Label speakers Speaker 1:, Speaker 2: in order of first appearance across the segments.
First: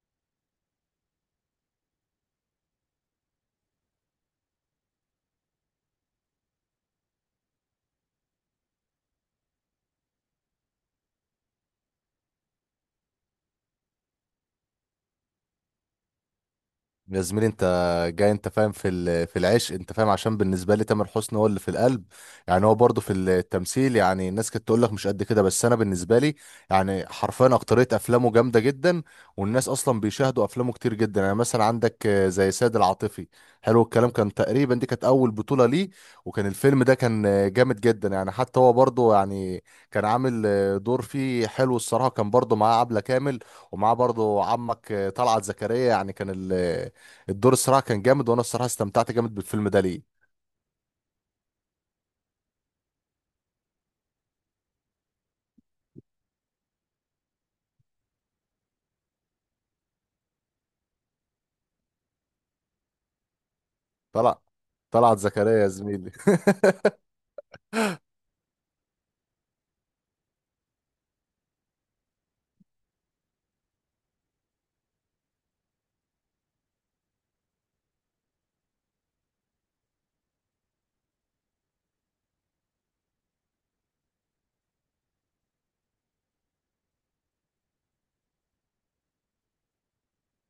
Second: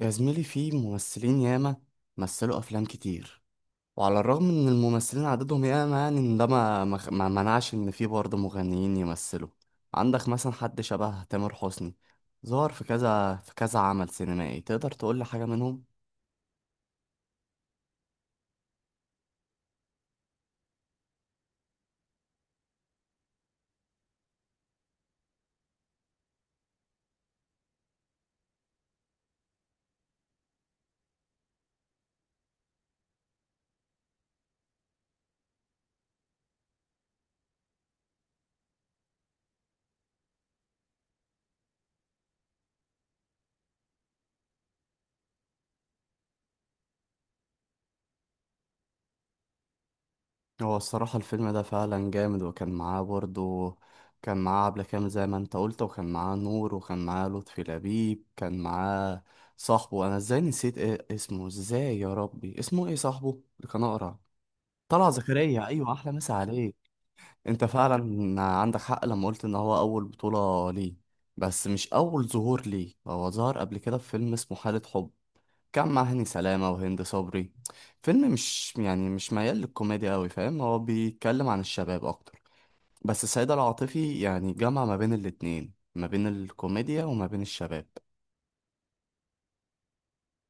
Speaker 1: يا زميلي، في ممثلين ياما مثلوا أفلام كتير. وعلى الرغم إن الممثلين عددهم ياما، يعني إن ده ما منعش إن في برضه مغنيين يمثلوا. عندك مثلا حد شبه تامر حسني، ظهر في كذا في كذا عمل سينمائي، تقدر تقول لي حاجة منهم؟
Speaker 2: يا زميلي، انت جاي انت فاهم في العشق. انت فاهم عشان بالنسبه لي تامر حسني هو اللي في القلب. يعني هو برضه في التمثيل، يعني الناس كانت تقول لك مش قد كده، بس انا بالنسبه لي يعني حرفيا اكتريه افلامه جامده جدا. والناس اصلا بيشاهدوا افلامه كتير جدا. يعني مثلا عندك زي سيد العاطفي. حلو الكلام، كان تقريبا دي كانت اول بطوله ليه. وكان الفيلم ده كان جامد جدا. يعني حتى هو برضه يعني كان عامل دور فيه حلو الصراحه. كان برضه معاه عبله كامل، ومعاه برضه عمك طلعت زكريا. يعني كان الدور الصراحه كان جامد، وانا الصراحه استمتعت جامد بالفيلم ده ليه.
Speaker 1: هو الصراحة الفيلم ده فعلا جامد، وكان معاه برضه كان معاه عبلة كامل زي ما انت قلت، وكان معاه نور، وكان معاه لطفي لبيب، كان معاه صاحبه. انا ازاي نسيت، ايه اسمه ازاي يا ربي، اسمه ايه صاحبه اللي كان اقرع؟
Speaker 2: طلع
Speaker 1: طلع
Speaker 2: طلعت زكريا
Speaker 1: زكريا،
Speaker 2: يا
Speaker 1: ايوه،
Speaker 2: زميلي.
Speaker 1: احلى مسا عليك. انت فعلا عندك حق لما قلت ان هو اول بطولة ليه، بس مش اول ظهور ليه. هو ظهر قبل كده في فيلم اسمه حالة حب، كان مع هاني سلامة وهند صبري. فيلم مش ميال للكوميديا قوي، فاهم، هو بيتكلم عن الشباب اكتر. بس سيد العاطفي يعني جمع ما بين الاتنين، ما بين الكوميديا وما بين الشباب.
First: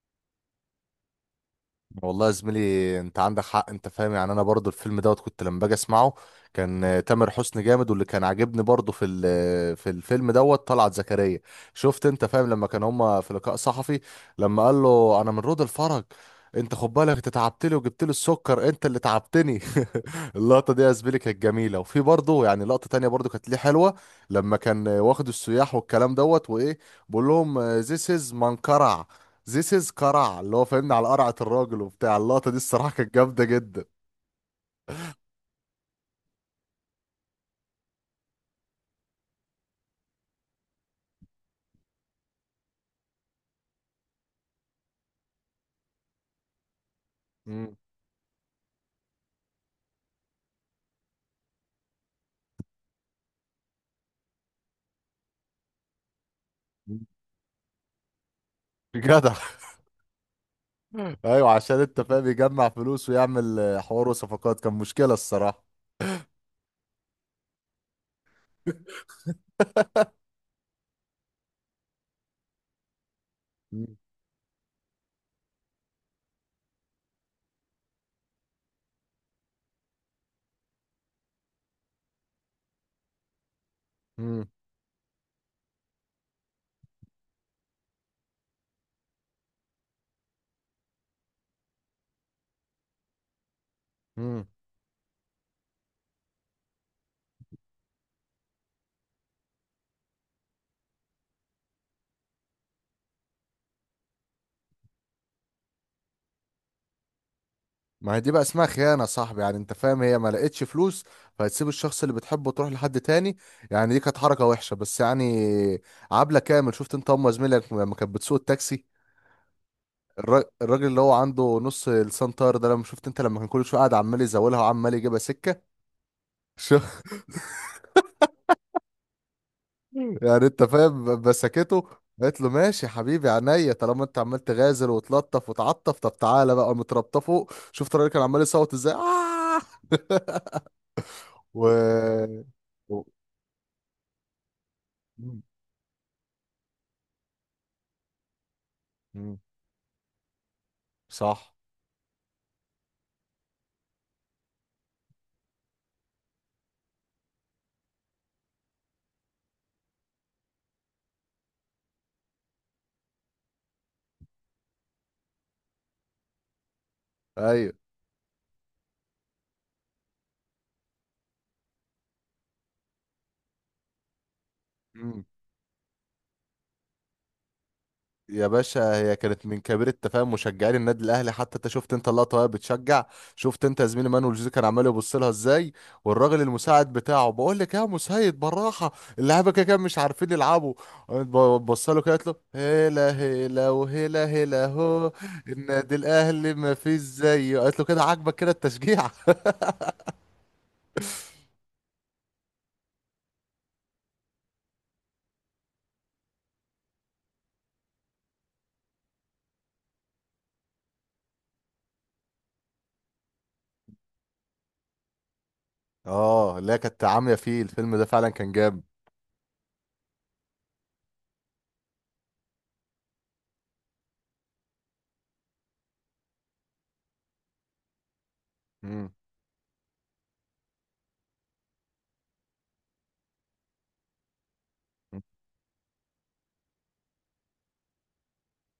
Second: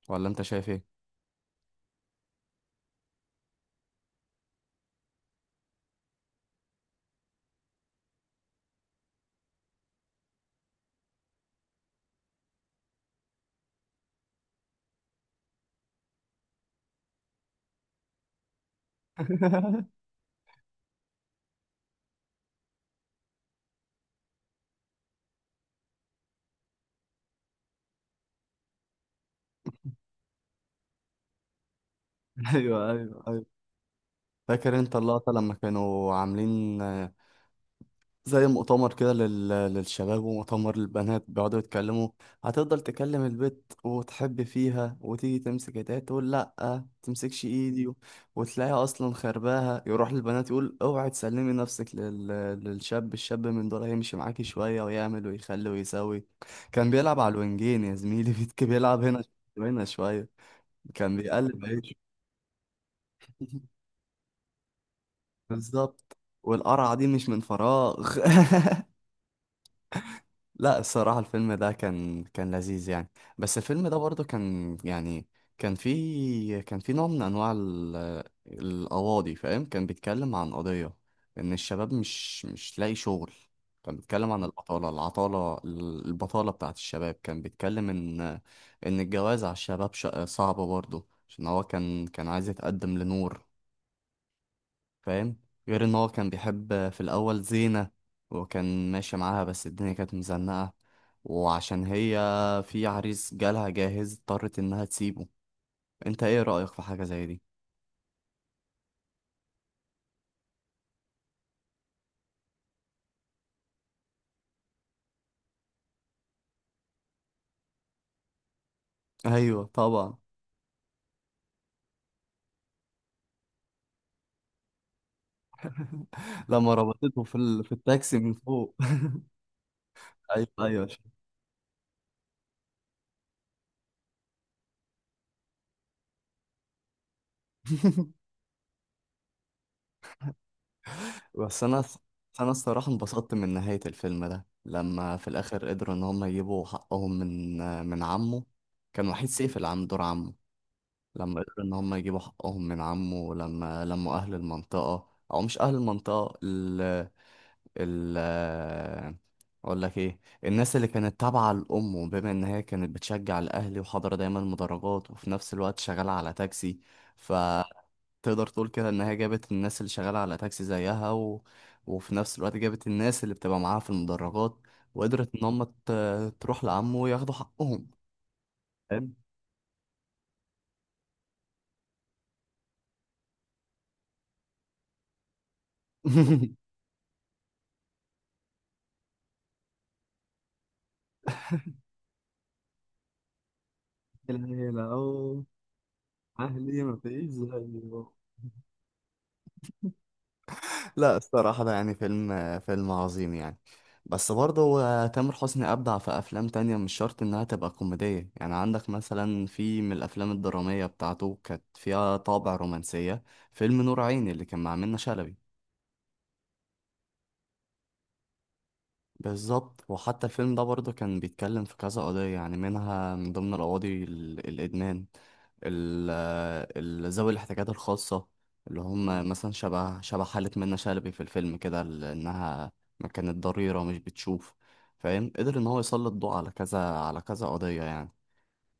Speaker 1: ولا انت شايف ايه؟
Speaker 2: والله يا زميلي انت عندك حق. انت فاهم يعني انا برضو الفيلم دوت كنت لما باجي اسمعه كان تامر حسني جامد. واللي كان عاجبني برضو في الفيلم دوت طلعت زكريا. شفت انت فاهم لما كان هما في لقاء صحفي، لما قال له انا من رود الفرج، انت خد بالك انت تعبت لي وجبت لي السكر، انت اللي تعبتني. اللقطة دي يا زميلي كانت جميلة. وفي برضه يعني لقطة تانية برضه كانت ليه حلوة، لما كان واخد السياح والكلام دوت وإيه بقول لهم ذيس از قرع، اللي هو فاهمني على قرعة الراجل وبتاع. اللقطة دي الصراحة
Speaker 1: ايوه،
Speaker 2: كانت
Speaker 1: ايوه،
Speaker 2: جامدة
Speaker 1: ايوه.
Speaker 2: جدا.
Speaker 1: فاكر انت اللقطة لما كانوا عاملين زي مؤتمر كده للشباب ومؤتمر للبنات، بيقعدوا يتكلموا. هتفضل تكلم البت وتحب فيها، وتيجي تمسك ايديها تقول لا تمسكش
Speaker 2: مم.
Speaker 1: ايدي وتلاقيها اصلا خرباها. يروح للبنات يقول اوعي تسلمي نفسك للشاب، الشاب من دول هيمشي معاكي شوية ويعمل ويخلي ويسوي. كان بيلعب على الوينجين يا زميلي، بيلعب هنا
Speaker 2: جدع.
Speaker 1: هنا شوية. كان
Speaker 2: أيوة،
Speaker 1: بيقلب
Speaker 2: عشان
Speaker 1: عيشه،
Speaker 2: أنت فاهم يجمع فلوس ويعمل حوار وصفقات، كان مشكلة الصراحة.
Speaker 1: بالظبط، والقرعة دي مش من فراغ. لا الصراحة الفيلم ده كان لذيذ يعني. بس الفيلم ده
Speaker 2: مم.
Speaker 1: برضه كان يعني كان في نوع من أنواع القواضي، فاهم، كان بيتكلم عن قضية إن الشباب مش لاقي شغل. كان بيتكلم عن
Speaker 2: مم.
Speaker 1: البطالة، العطالة، البطالة بتاعت الشباب. كان بيتكلم إن الجواز على الشباب صعب برضه، عشان هو كان عايز يتقدم لنور،
Speaker 2: مم.
Speaker 1: فاهم. غير ان هو كان بيحب في الاول زينة، وكان ماشي معاها، بس الدنيا كانت مزنقة، وعشان هي في عريس جالها جاهز اضطرت انها تسيبه. انت ايه رأيك في حاجة زي دي؟
Speaker 2: ما هي دي بقى اسمها خيانة يا صاحبي. يعني انت فاهم هي ما لقيتش فلوس، فهتسيب الشخص اللي بتحبه وتروح لحد تاني. يعني دي كانت حركة وحشة، بس يعني عبلة كامل شفت انت ام زميلك لما كانت بتسوق التاكسي،
Speaker 1: ايوه طبعا.
Speaker 2: الراجل اللي هو عنده نص لسان طاير ده، لما شفت انت لما كان كل شوية قاعد عمال يزولها وعمال يجيبها سكة.
Speaker 1: لما
Speaker 2: شو
Speaker 1: ربطته في في التاكسي من فوق،
Speaker 2: يعني
Speaker 1: ايوه
Speaker 2: انت
Speaker 1: ايوه.
Speaker 2: فاهم بسكته. قالت له ماشي يا حبيبي عينيا، طالما انت عمال تغازل وتلطف وتعطف، طب تعالى بقى متربطه فوق. شفت الراجل كان عمال يصوت ازاي، آه!
Speaker 1: بس
Speaker 2: و...
Speaker 1: انا بس انا الصراحة
Speaker 2: و...
Speaker 1: انبسطت من نهاية الفيلم ده، لما في الاخر قدروا ان هم يجيبوا حقهم من من عمه. كان وحيد
Speaker 2: مم.
Speaker 1: سيف اللي عامل دور عمه. لما
Speaker 2: صح.
Speaker 1: قدروا ان هم يجيبوا حقهم من عمه، لما لموا اهل المنطقة، او مش اهل المنطقة، ال ال اقول لك ايه، الناس اللي كانت تابعة لامه، بما ان هي كانت بتشجع الاهلي وحاضرة دايما مدرجات، وفي نفس الوقت شغالة على تاكسي.
Speaker 2: ايوه.
Speaker 1: فتقدر تقول كده ان هي جابت الناس اللي شغالة على تاكسي زيها وفي نفس الوقت جابت الناس اللي بتبقى معاها في المدرجات،
Speaker 2: مم.
Speaker 1: وقدرت ان هم تروح لعمه وياخدوا حقهم،
Speaker 2: يا باشا، هي
Speaker 1: فاهم؟
Speaker 2: كانت من كبير التفاهم مشجعين النادي الاهلي، حتى انت شفت انت اللقطه وهي بتشجع. شفت انت يا زميلي مانويل جوزيه كان عمال يبص لها ازاي، والراجل المساعد بتاعه بقول لك يا مسيد بالراحه، اللعيبه كده كده مش عارفين يلعبوا. بص له كده، قالت له هلا هلا وهلا هلا،
Speaker 1: العيلة
Speaker 2: هو
Speaker 1: أو
Speaker 2: النادي الاهلي ما
Speaker 1: أهلي ما
Speaker 2: فيش
Speaker 1: فيش
Speaker 2: زيه. قالت له كده
Speaker 1: زيه.
Speaker 2: عاجبك كده التشجيع.
Speaker 1: لا الصراحة ده يعني فيلم عظيم يعني. بس برضه هو تامر حسني أبدع في أفلام تانية، مش شرط إنها تبقى كوميدية يعني. عندك مثلا في من الأفلام الدرامية بتاعته كانت فيها طابع رومانسية، فيلم نور عيني اللي كان مع منة شلبي.
Speaker 2: اه، لا، كانت عاميه فيه. الفيلم ده فعلا كان جامد.
Speaker 1: بالظبط، وحتى الفيلم ده برضه كان بيتكلم في كذا قضية، يعني منها من ضمن القواضي الإدمان، ال- ذوي الاحتياجات الخاصة، اللي
Speaker 2: مم.
Speaker 1: هم مثلا شبه حالة منة شلبي في الفيلم كده، لأنها ما كانت ضريرة ومش بتشوف، فاهم. قدر إن هو يسلط ضوء على كذا على كذا قضية يعني.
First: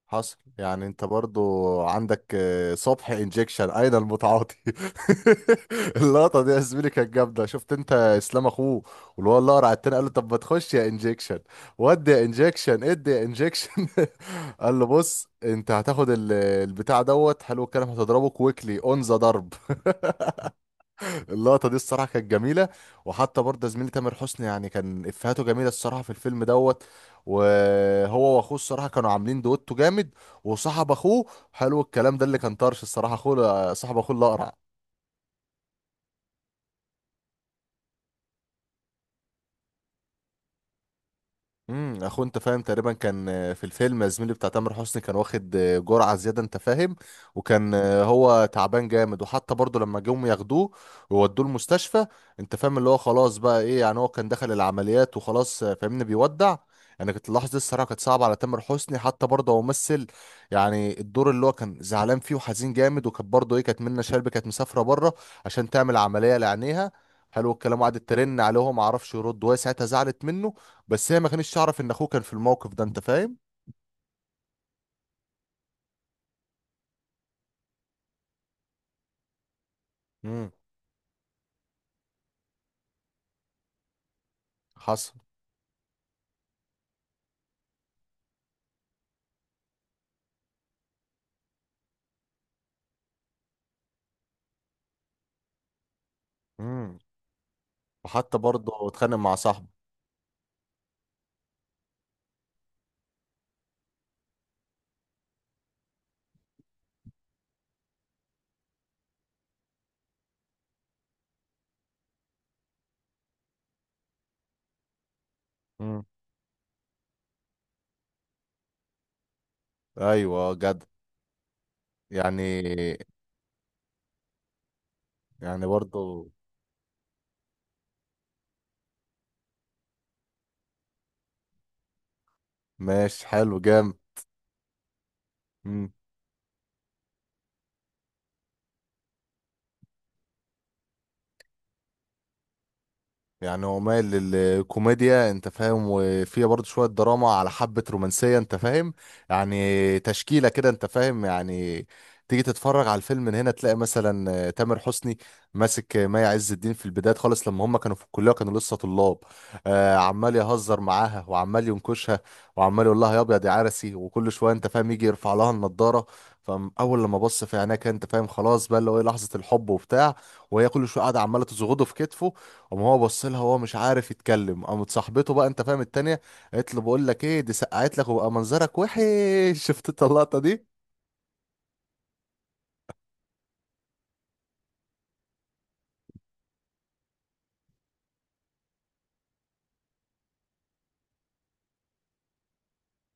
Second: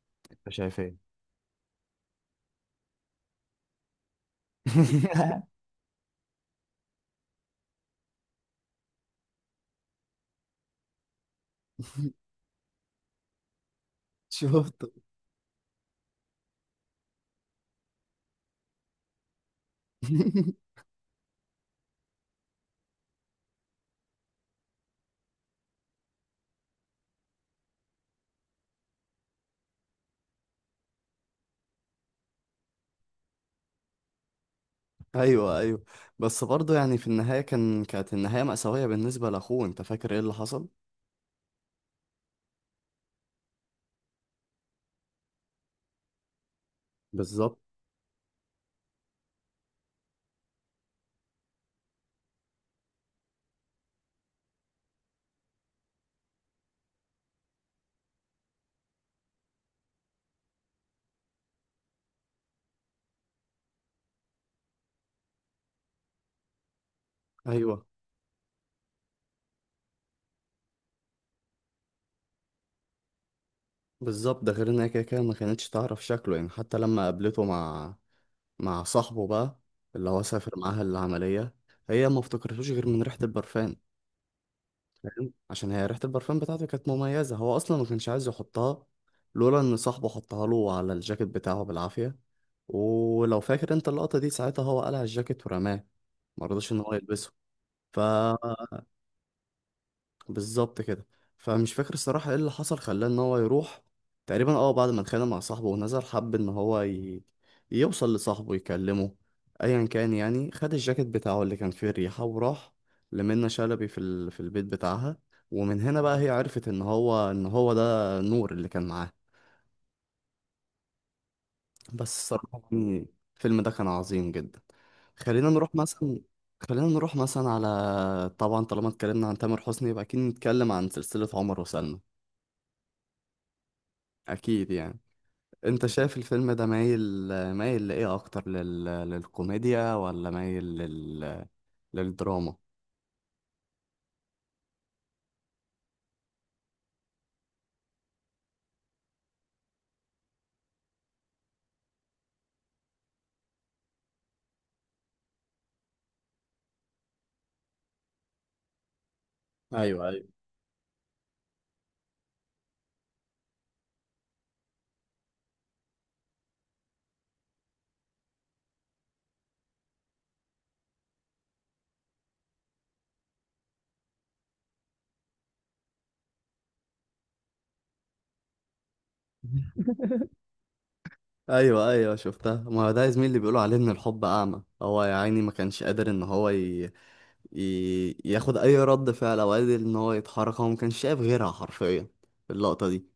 Speaker 2: حصل.
Speaker 1: أنت شايف
Speaker 2: يعني انت
Speaker 1: إيه؟
Speaker 2: برضو عندك صبح انجكشن اين المتعاطي. اللقطه دي يا زميلي كانت جامده. شفت انت اسلام اخوه، واللي هو اللي قرع التاني قال له طب ما تخش يا انجكشن، ودي يا انجكشن ادي يا انجكشن. قال له
Speaker 1: شفته.
Speaker 2: بص انت هتاخد البتاع دوت حلو الكلام، هتضربه كويكلي اون ذا ضرب. اللقطه دي الصراحه كانت جميله. وحتى برضه زميلي تامر حسني يعني كان افهاته جميله الصراحه في الفيلم دوت. وهو واخوه الصراحه كانوا عاملين دويتو جامد. وصاحب اخوه حلو الكلام، ده اللي كان طرش الصراحه اخوه، صاحب اخوه الاقرع.
Speaker 1: ايوه ايوه. بس برضه يعني في النهايه كانت النهايه مأساويه بالنسبه لاخوه. انت فاكر ايه اللي حصل؟
Speaker 2: انت فاهم تقريبا كان في الفيلم زميلي بتاع تامر حسني كان واخد جرعه زياده انت فاهم.
Speaker 1: بالظبط.
Speaker 2: وكان هو تعبان جامد. وحتى برضه لما جم ياخدوه وودوه المستشفى انت فاهم، اللي هو خلاص بقى ايه يعني هو كان دخل العمليات وخلاص، فاهمني بيودع. يعني كنت اللحظه دي الصراحه كانت صعبه على تامر حسني. حتى برضه هو ممثل، يعني الدور اللي هو كان زعلان فيه وحزين جامد. وكانت برضه ايه كانت منة شلبي كانت مسافره بره عشان تعمل عمليه لعينيها، حلو الكلام.
Speaker 1: ايوه
Speaker 2: وقعدت ترن عليه وهو ما عرفش يرد، وهي ساعتها زعلت منه. بس هي ما كانتش تعرف ان اخوه كان في الموقف ده انت فاهم.
Speaker 1: بالظبط، ده غير انها كده كده ما كانتش تعرف شكله يعني. حتى لما قابلته مع مع صاحبه بقى، اللي هو
Speaker 2: امم.
Speaker 1: سافر معاها العملية، هي ما افتكرتوش غير من ريحة البرفان،
Speaker 2: حصل.
Speaker 1: فاهم، عشان هي ريحة البرفان بتاعته كانت مميزة. هو اصلا ما كانش عايز يحطها، لولا ان صاحبه حطها له على الجاكيت بتاعه بالعافية. ولو فاكر انت اللقطة دي ساعتها، هو قلع الجاكيت ورماه، ما رضاش ان هو
Speaker 2: امم.
Speaker 1: يلبسه. ف
Speaker 2: وحتى برضه اتخانق مع صاحبه.
Speaker 1: بالظبط كده. فمش فاكر الصراحة ايه اللي حصل خلاه ان هو يروح. تقريبا اه بعد ما اتخانق مع صاحبه ونزل، حب ان هو يوصل لصاحبه يكلمه، ايا كان يعني. خد الجاكيت بتاعه اللي كان فيه الريحة وراح لمنى شلبي في في البيت بتاعها. ومن هنا
Speaker 2: امم.
Speaker 1: بقى هي عرفت ان هو ده نور اللي كان معاه.
Speaker 2: ايوه جد.
Speaker 1: بس الصراحة
Speaker 2: يعني
Speaker 1: يعني الفيلم ده كان عظيم جدا. خلينا
Speaker 2: يعني
Speaker 1: نروح مثلا،
Speaker 2: برضه.
Speaker 1: خلينا نروح مثلا على طبعا طالما اتكلمنا عن تامر حسني يبقى اكيد نتكلم عن سلسلة عمر وسلمى.
Speaker 2: ماشي حلو جامد.
Speaker 1: اكيد يعني. انت شايف الفيلم ده مايل لايه اكتر، للكوميديا، ولا مايل للدراما؟
Speaker 2: يعني هو مايل للكوميديا انت فاهم، وفيها برضه شوية دراما على حبة رومانسية انت فاهم. يعني تشكيلة كده انت فاهم يعني. تيجي تتفرج على الفيلم من هنا تلاقي مثلا تامر حسني ماسك مي عز الدين في البداية خالص، لما هم كانوا في الكلية كانوا لسه طلاب.
Speaker 1: ايوه ايوه.
Speaker 2: عمال يهزر معاها وعمال ينكشها، وعمال يقول لها يا ابيض يا عرسي، وكل شوية انت فاهم يجي يرفع لها النضارة. فاول لما بص في عينيها كان انت فاهم خلاص بقى اللي هو إيه، لحظة الحب وبتاع. وهي كل شوية قاعدة عمالة تزغده في كتفه، قام هو بص لها هو مش عارف يتكلم. قامت صاحبته بقى انت فاهم التانية قالت له بقول لك ايه دي سقعت لك، وبقى منظرك وحش. شفت انت اللقطة دي.
Speaker 1: ايوه ايوه، شفتها. ما هو ده يا زميلي اللي بيقولوا عليه ان الحب اعمى. هو يا عيني ما كانش قادر ان هو ياخد اي رد فعل، او قادر ان هو يتحرك. هو ما كانش شايف غيرها حرفيا في اللقطه دي.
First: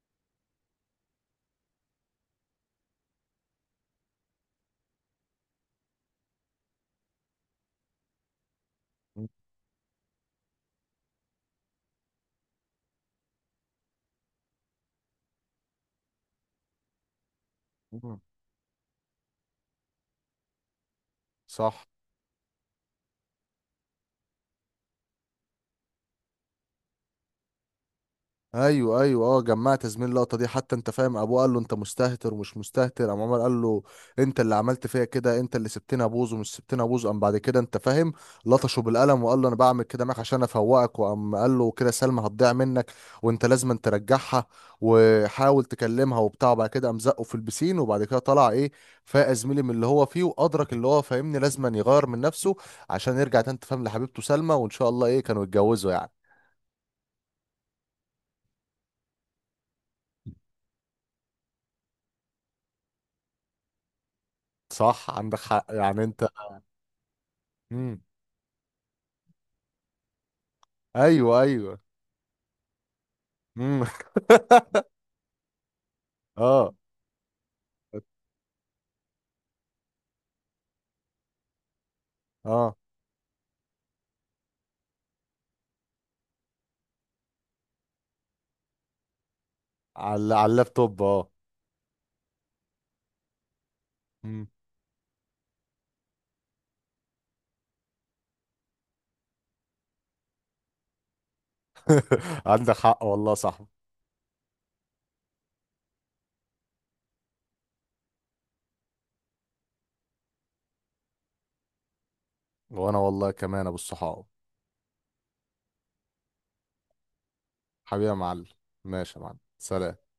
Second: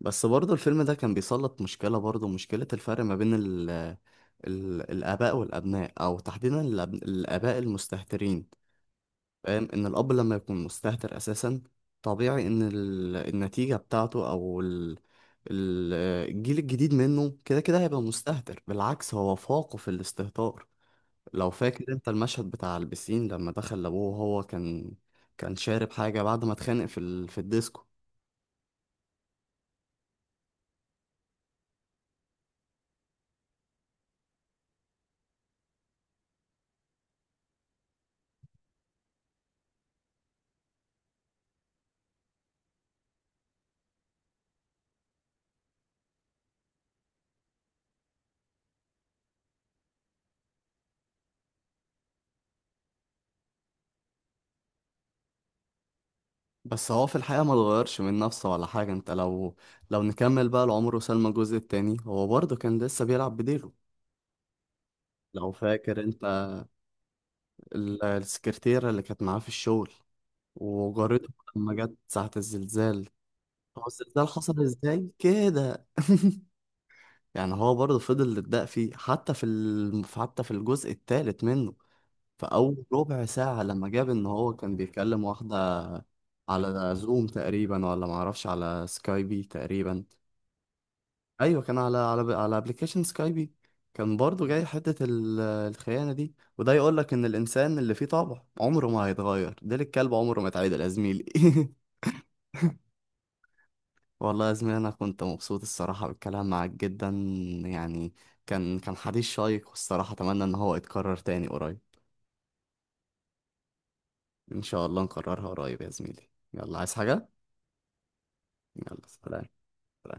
Speaker 1: بس برضه الفيلم ده كان بيسلط مشكله الفرق ما بين الاباء والابناء، او تحديدا الاباء المستهترين، فاهم. ان الاب لما يكون مستهتر اساسا، طبيعي ان النتيجه بتاعته، او ال- الجيل الجديد منه، كده كده هيبقى
Speaker 2: مم.
Speaker 1: مستهتر، بالعكس هو فاقه في الاستهتار. لو فاكر
Speaker 2: صح.
Speaker 1: انت المشهد بتاع البسين لما دخل لابوه وهو كان شارب حاجه بعد ما اتخانق في في الديسكو.
Speaker 2: ايوه ايوه. اه جمعت زميل اللقطه دي. حتى انت فاهم ابوه قال له انت مستهتر ومش مستهتر، قام عمر قال له انت اللي عملت فيا كده، انت اللي سبتني ابوظ ومش سبتني ابوظ. قام بعد كده انت فاهم لطشه بالقلم وقال له انا بعمل كده معاك عشان افوقك. وقام قال له كده سلمى هتضيع منك، وانت لازم ترجعها وحاول تكلمها وبتاع. بعد كده قام زقه في البسين، وبعد كده طلع ايه، فاق زميلي من اللي هو فيه وادرك اللي هو فاهمني لازم يغير من نفسه عشان يرجع تاني أنت فاهم لحبيبته سلمى، وان شاء الله ايه كانوا يتجوزوا يعني.
Speaker 1: بس هو في الحقيقه ما اتغيرش من نفسه ولا حاجه. انت لو لو نكمل بقى لعمر وسلمى الجزء التاني، هو برضه كان لسه بيلعب بديله.
Speaker 2: صح عندك
Speaker 1: لو
Speaker 2: حق
Speaker 1: فاكر
Speaker 2: يعني انت.
Speaker 1: انت
Speaker 2: امم.
Speaker 1: السكرتيرة اللي كانت معاه في الشغل وجارته،
Speaker 2: ايوه
Speaker 1: لما
Speaker 2: ايوه.
Speaker 1: جت ساعة الزلزال.
Speaker 2: امم.
Speaker 1: هو الزلزال حصل ازاي كده؟
Speaker 2: اه.
Speaker 1: يعني هو برضه فضل يتدق فيه حتى في حتى في الجزء الثالث منه، في
Speaker 2: اه.
Speaker 1: أول ربع ساعة لما جاب إن هو كان بيكلم واحدة على زوم تقريبا، ولا معرفش على سكايبي تقريبا.
Speaker 2: على اللابتوب اه.
Speaker 1: أيوة كان على على أبلكيشن سكايبي. كان برضه
Speaker 2: مم.
Speaker 1: جاي حتة الخيانة دي. وده يقولك إن الإنسان اللي فيه طبع عمره ما هيتغير، ديل الكلب عمره ما اتعدل يا زميلي.
Speaker 2: عندك حق والله صح.
Speaker 1: والله يا زميلي انا كنت مبسوط الصراحه بالكلام معاك جدا يعني. كان حديث شيق، والصراحه اتمنى ان هو يتكرر تاني قريب.
Speaker 2: وانا والله كمان ابو الصحاب.
Speaker 1: ان شاء الله نكررها قريب يا زميلي. يلا، عايز حاجه؟
Speaker 2: حبيبي يا معلم.
Speaker 1: يلا
Speaker 2: ماشي يا معلم،
Speaker 1: سلام.
Speaker 2: سلام.